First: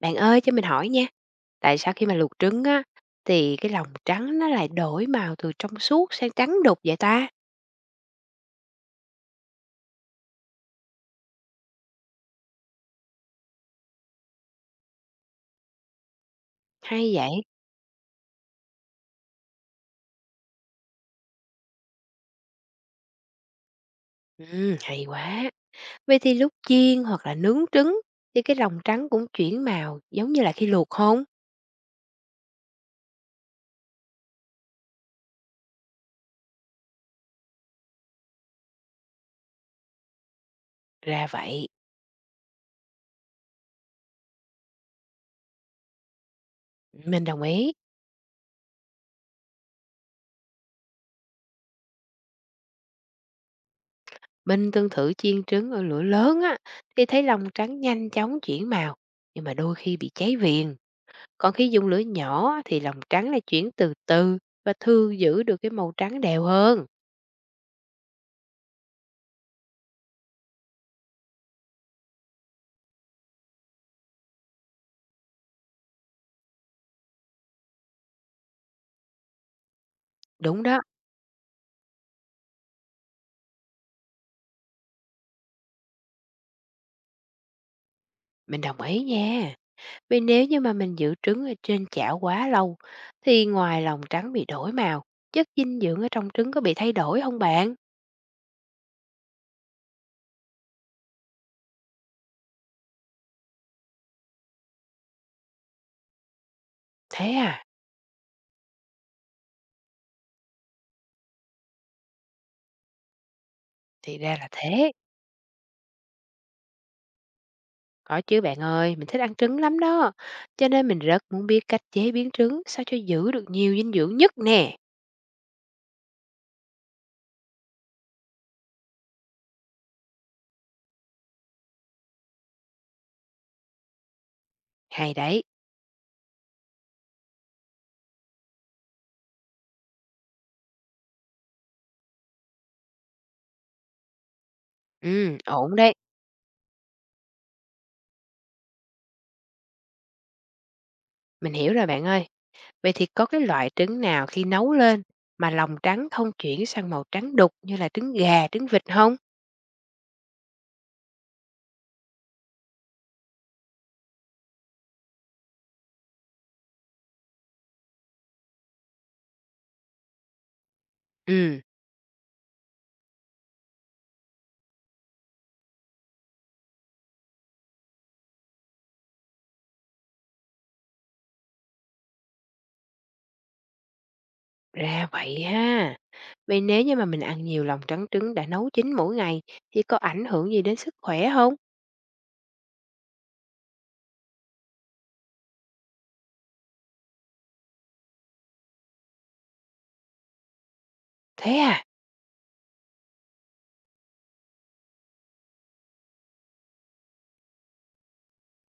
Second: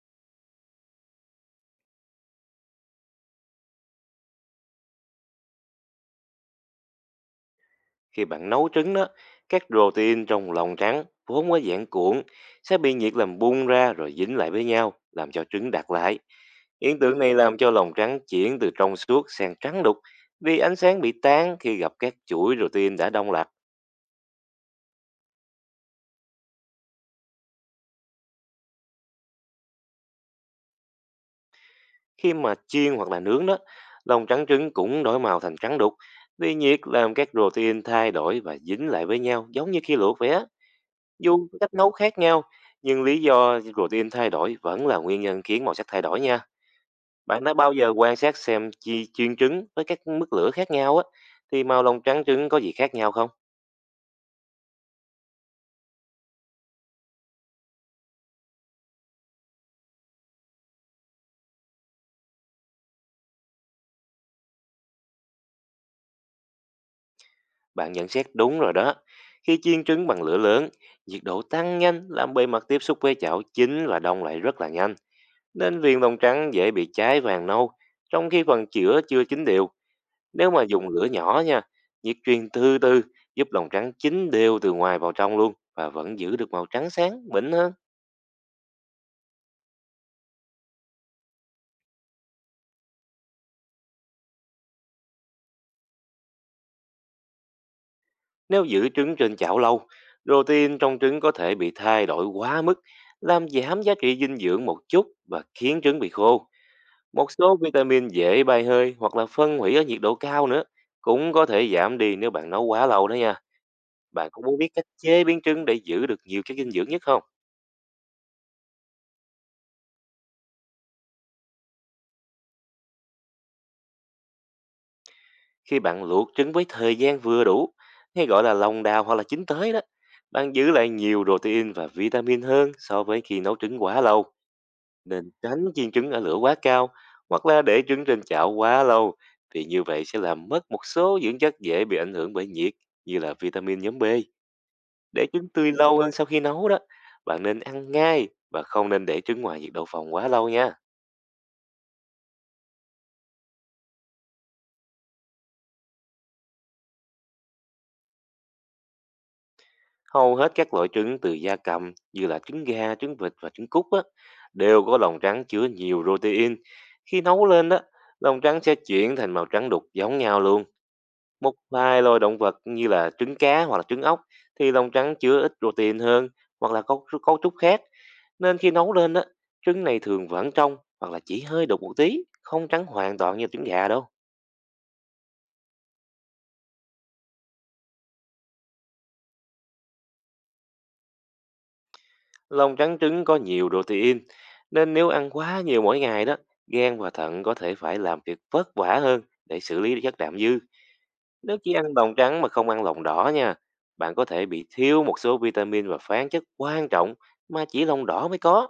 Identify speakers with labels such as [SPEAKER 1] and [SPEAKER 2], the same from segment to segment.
[SPEAKER 1] Bạn ơi cho mình hỏi nha, tại sao khi mà luộc trứng á thì cái lòng trắng nó lại đổi màu từ trong suốt sang trắng đục vậy ta?
[SPEAKER 2] Khi bạn nấu trứng đó, các protein trong lòng trắng vốn có dạng cuộn sẽ bị nhiệt làm bung ra rồi dính lại với nhau, làm cho trứng đặc lại. Hiện
[SPEAKER 1] Hay
[SPEAKER 2] tượng
[SPEAKER 1] vậy?
[SPEAKER 2] này làm cho lòng trắng chuyển từ trong suốt sang trắng đục vì ánh sáng bị tán khi gặp các chuỗi protein đã đông lạnh.
[SPEAKER 1] Hay quá. Vậy thì lúc chiên hoặc là nướng trứng thì cái lòng trắng cũng chuyển màu giống như là khi luộc không?
[SPEAKER 2] Khi mà chiên hoặc là nướng đó, lòng trắng trứng cũng đổi màu thành trắng đục vì nhiệt làm các protein thay đổi và dính lại với nhau giống như khi luộc vậy á.
[SPEAKER 1] Ra
[SPEAKER 2] Dù có
[SPEAKER 1] vậy.
[SPEAKER 2] cách nấu khác nhau, nhưng lý do protein thay đổi vẫn là nguyên nhân khiến màu sắc thay đổi nha.
[SPEAKER 1] Mình đồng
[SPEAKER 2] Bạn đã
[SPEAKER 1] ý.
[SPEAKER 2] bao giờ quan sát xem chi chiên trứng với các mức lửa khác nhau á, thì màu lòng trắng trứng có gì khác nhau không?
[SPEAKER 1] Mình từng thử chiên trứng ở lửa lớn á thì thấy lòng trắng nhanh chóng chuyển màu, nhưng mà đôi khi bị cháy viền. Còn khi dùng lửa nhỏ thì lòng trắng lại chuyển từ từ và thường giữ được cái màu trắng đều hơn.
[SPEAKER 2] Bạn nhận xét đúng rồi đó. Khi chiên trứng bằng lửa lớn, nhiệt độ tăng nhanh làm bề mặt tiếp xúc với chảo chín và đông lại rất là nhanh, nên viên lòng trắng dễ bị cháy vàng nâu, trong khi phần chữa chưa chín đều. Nếu mà
[SPEAKER 1] Đúng đó,
[SPEAKER 2] dùng lửa nhỏ nha, nhiệt truyền từ từ giúp lòng trắng chín đều từ ngoài vào trong luôn và vẫn giữ được màu trắng sáng, mịn hơn.
[SPEAKER 1] mình đồng ý nha. Vì nếu như mà mình giữ trứng ở trên chảo quá lâu thì ngoài lòng trắng bị đổi màu, chất dinh dưỡng ở trong trứng có bị thay đổi không bạn?
[SPEAKER 2] Nếu giữ trứng trên chảo lâu, protein trong trứng có thể bị thay đổi quá mức, làm giảm giá trị dinh dưỡng một chút và khiến trứng bị khô. Một
[SPEAKER 1] Thế
[SPEAKER 2] số
[SPEAKER 1] à?
[SPEAKER 2] vitamin dễ bay hơi hoặc là phân hủy ở nhiệt độ cao nữa cũng có thể giảm đi nếu bạn nấu quá lâu đó nha.
[SPEAKER 1] Thì
[SPEAKER 2] Bạn
[SPEAKER 1] ra
[SPEAKER 2] cũng
[SPEAKER 1] là
[SPEAKER 2] muốn biết cách
[SPEAKER 1] thế.
[SPEAKER 2] chế biến trứng để giữ được nhiều chất dinh dưỡng nhất không?
[SPEAKER 1] Có chứ bạn ơi, mình thích ăn trứng lắm đó. Cho nên mình rất muốn biết cách chế biến trứng sao cho giữ được nhiều dinh dưỡng nhất nè.
[SPEAKER 2] Khi bạn luộc trứng với thời gian vừa đủ, hay gọi là lòng đào hoặc là chín tới đó, bạn giữ lại nhiều protein và vitamin hơn so với khi nấu trứng quá lâu.
[SPEAKER 1] Hay
[SPEAKER 2] Nên
[SPEAKER 1] đấy.
[SPEAKER 2] tránh chiên trứng ở lửa quá cao hoặc là để trứng trên chảo quá lâu, vì như vậy sẽ làm mất một số dưỡng chất dễ bị ảnh hưởng bởi nhiệt như là vitamin nhóm B. Để
[SPEAKER 1] Ừ,
[SPEAKER 2] trứng tươi
[SPEAKER 1] ổn đấy.
[SPEAKER 2] lâu hơn sau khi nấu đó, bạn nên ăn ngay và không nên để trứng ngoài nhiệt độ phòng quá lâu nha.
[SPEAKER 1] Mình hiểu rồi bạn ơi. Vậy thì có cái loại trứng nào khi nấu lên mà lòng trắng không chuyển sang màu trắng đục như là trứng gà, trứng vịt không?
[SPEAKER 2] Hầu hết các loại trứng từ gia cầm như là trứng gà, trứng vịt và trứng cút á, đều có lòng trắng chứa nhiều protein. Khi nấu lên đó, lòng trắng sẽ chuyển thành màu trắng đục giống nhau luôn. Một
[SPEAKER 1] Ừ.
[SPEAKER 2] vài loài động vật như là trứng cá hoặc là trứng ốc thì lòng trắng chứa ít protein hơn hoặc là cấu trúc khác. Nên khi nấu lên á, trứng này thường vẫn trong hoặc là chỉ hơi đục một tí, không trắng hoàn toàn như trứng gà đâu.
[SPEAKER 1] Ra vậy ha. Vậy nếu như mà mình ăn nhiều lòng trắng trứng đã nấu chín mỗi ngày thì có ảnh hưởng gì đến sức khỏe không?
[SPEAKER 2] Lòng trắng trứng có nhiều protein, nên nếu ăn quá nhiều mỗi ngày đó, gan và thận có thể phải làm việc vất vả hơn để xử lý chất đạm dư. Nếu
[SPEAKER 1] Thế
[SPEAKER 2] chỉ
[SPEAKER 1] à?
[SPEAKER 2] ăn lòng trắng mà không ăn lòng đỏ nha, bạn có thể bị thiếu một số vitamin và khoáng chất quan trọng mà chỉ lòng đỏ mới có.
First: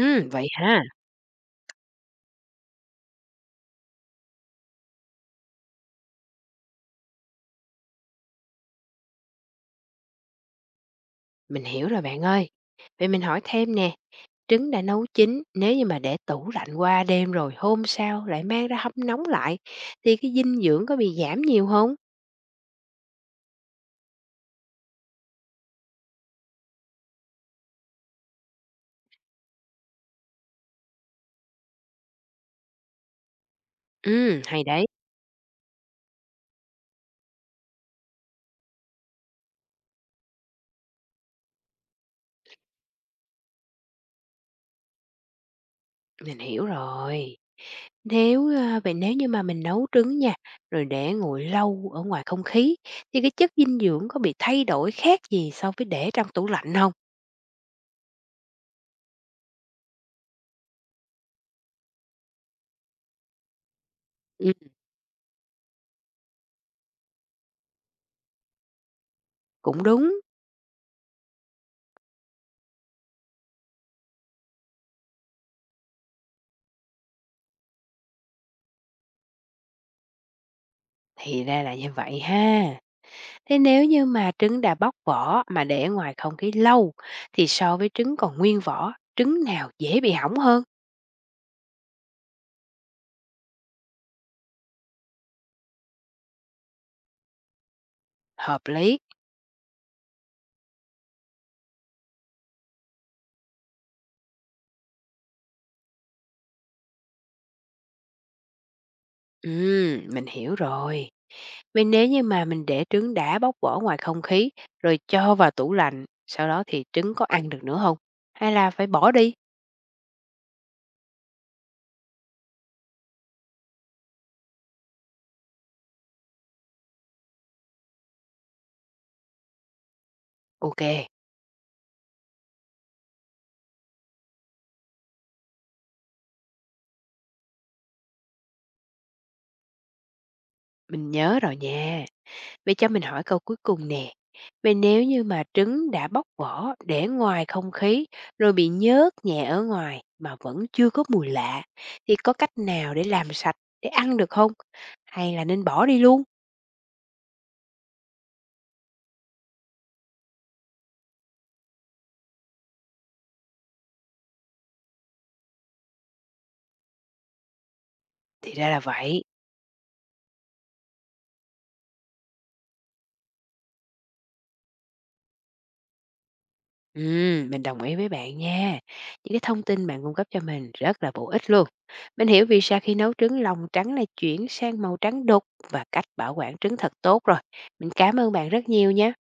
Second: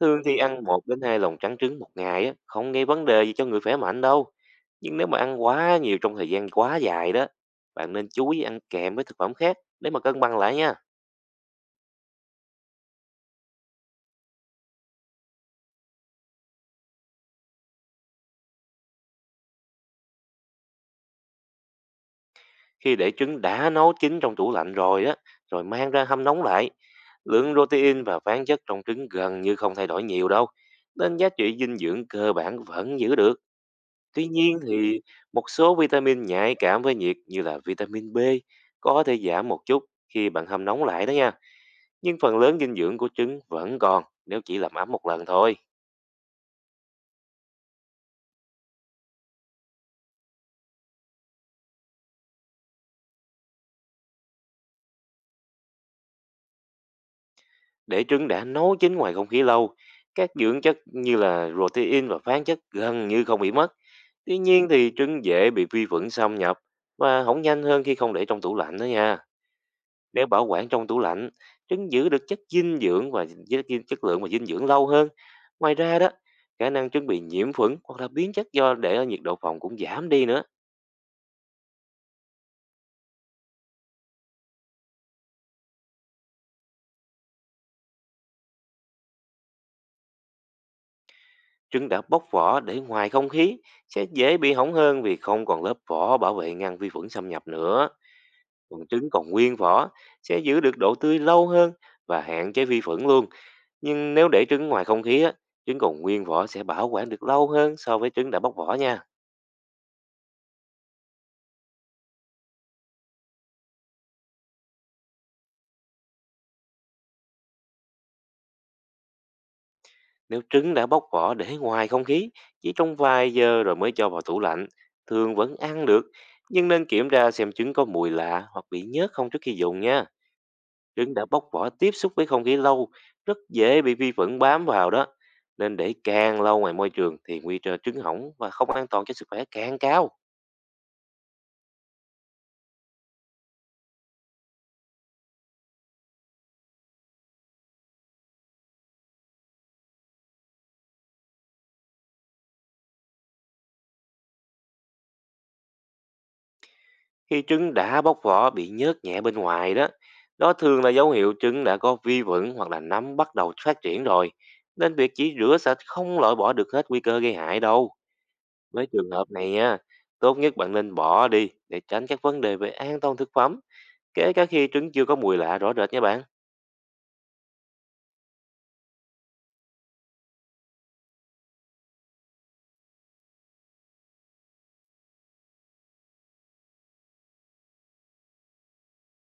[SPEAKER 2] Thường thì
[SPEAKER 1] vậy
[SPEAKER 2] ăn một
[SPEAKER 1] ha.
[SPEAKER 2] đến 2 lồng trắng trứng một ngày á, không gây vấn đề gì cho người khỏe mạnh đâu. Nhưng nếu mà ăn quá nhiều trong thời gian quá dài đó, bạn nên chú ý ăn kèm với thực phẩm khác để mà cân bằng lại nha.
[SPEAKER 1] Mình hiểu rồi bạn ơi. Vậy mình hỏi thêm nè, trứng đã nấu chín, nếu như mà để tủ lạnh qua đêm rồi hôm sau lại mang ra hâm nóng lại thì cái dinh dưỡng có bị giảm nhiều không?
[SPEAKER 2] Khi để trứng đã nấu chín trong tủ lạnh rồi á, rồi mang ra hâm nóng lại, lượng protein và khoáng chất trong trứng gần như không thay đổi nhiều đâu. Nên giá trị dinh dưỡng cơ bản vẫn giữ được. Tuy
[SPEAKER 1] Ừ,
[SPEAKER 2] nhiên
[SPEAKER 1] hay đấy.
[SPEAKER 2] thì một số vitamin nhạy cảm với nhiệt như là vitamin B có thể giảm một chút khi bạn hâm nóng lại đó nha. Nhưng phần lớn dinh dưỡng của trứng vẫn còn nếu chỉ làm ấm một lần thôi.
[SPEAKER 1] Mình hiểu rồi. Vậy nếu như mà mình nấu trứng nha, rồi để nguội lâu ở ngoài không khí, thì cái chất dinh dưỡng có bị thay đổi khác gì so với để trong tủ lạnh không?
[SPEAKER 2] Để trứng đã nấu chín ngoài không khí lâu, các dưỡng chất như là protein và khoáng chất gần như không bị mất. Tuy
[SPEAKER 1] Ừm.
[SPEAKER 2] nhiên thì trứng dễ bị vi khuẩn xâm nhập và hỏng nhanh hơn khi không để trong tủ lạnh đó nha.
[SPEAKER 1] Cũng đúng,
[SPEAKER 2] Nếu bảo quản trong tủ lạnh, trứng giữ được chất dinh dưỡng và chất chất lượng và dinh dưỡng lâu hơn. Ngoài ra đó, khả năng trứng bị nhiễm khuẩn hoặc là biến chất do để ở nhiệt độ phòng cũng giảm đi nữa.
[SPEAKER 1] thì ra là như vậy ha. Thế nếu như mà trứng đã bóc vỏ mà để ngoài không khí lâu, thì so với trứng còn nguyên vỏ, trứng nào dễ bị hỏng hơn?
[SPEAKER 2] Trứng đã bóc vỏ để ngoài không khí sẽ dễ bị hỏng hơn vì không còn lớp vỏ bảo vệ ngăn vi khuẩn xâm nhập nữa.
[SPEAKER 1] Hợp
[SPEAKER 2] Còn
[SPEAKER 1] lý.
[SPEAKER 2] trứng còn nguyên vỏ sẽ giữ được độ tươi lâu hơn và hạn chế vi khuẩn luôn. Nhưng nếu để trứng ngoài không khí, á, trứng còn nguyên vỏ sẽ bảo quản được lâu hơn so với trứng đã bóc vỏ nha.
[SPEAKER 1] Mình hiểu rồi. Nếu như mà mình để trứng đã bóc vỏ ngoài không khí, rồi cho vào tủ lạnh, sau đó thì trứng có ăn được nữa không? Hay là phải bỏ đi?
[SPEAKER 2] Nếu trứng đã bóc vỏ để ngoài không khí, chỉ trong vài giờ rồi mới cho vào tủ lạnh, thường vẫn ăn được. Nhưng nên kiểm tra xem trứng có mùi lạ hoặc bị nhớt không trước khi dùng nha.
[SPEAKER 1] OK,
[SPEAKER 2] Trứng đã bóc vỏ tiếp xúc với không khí lâu, rất dễ bị vi khuẩn bám vào đó. Nên để càng lâu ngoài môi trường thì nguy cơ trứng hỏng và không an toàn cho sức khỏe càng cao.
[SPEAKER 1] mình nhớ rồi nha. Vậy cho mình hỏi câu cuối cùng nè. Vậy nếu như mà trứng đã bóc vỏ để ngoài không khí, rồi bị nhớt nhẹ ở ngoài mà vẫn chưa có mùi lạ, thì có cách nào để làm sạch để ăn được không? Hay là nên bỏ đi luôn?
[SPEAKER 2] Khi trứng đã bóc vỏ bị nhớt nhẹ bên ngoài đó, đó thường là dấu hiệu trứng đã có vi khuẩn hoặc là nấm bắt đầu phát triển rồi. Nên việc chỉ rửa sạch không loại bỏ được hết nguy cơ gây hại đâu.
[SPEAKER 1] Thì ra là
[SPEAKER 2] Với trường
[SPEAKER 1] vậy.
[SPEAKER 2] hợp này nha, tốt nhất bạn nên bỏ đi để tránh các vấn đề về an toàn thực phẩm, kể cả khi trứng chưa có mùi lạ rõ rệt nha bạn.
[SPEAKER 1] Mình đồng ý với bạn nha. Những cái thông tin bạn cung cấp cho mình rất là bổ ích luôn. Mình hiểu vì sao khi nấu trứng lòng trắng lại chuyển sang màu trắng đục và cách bảo quản trứng thật tốt rồi. Mình cảm ơn bạn rất nhiều nha.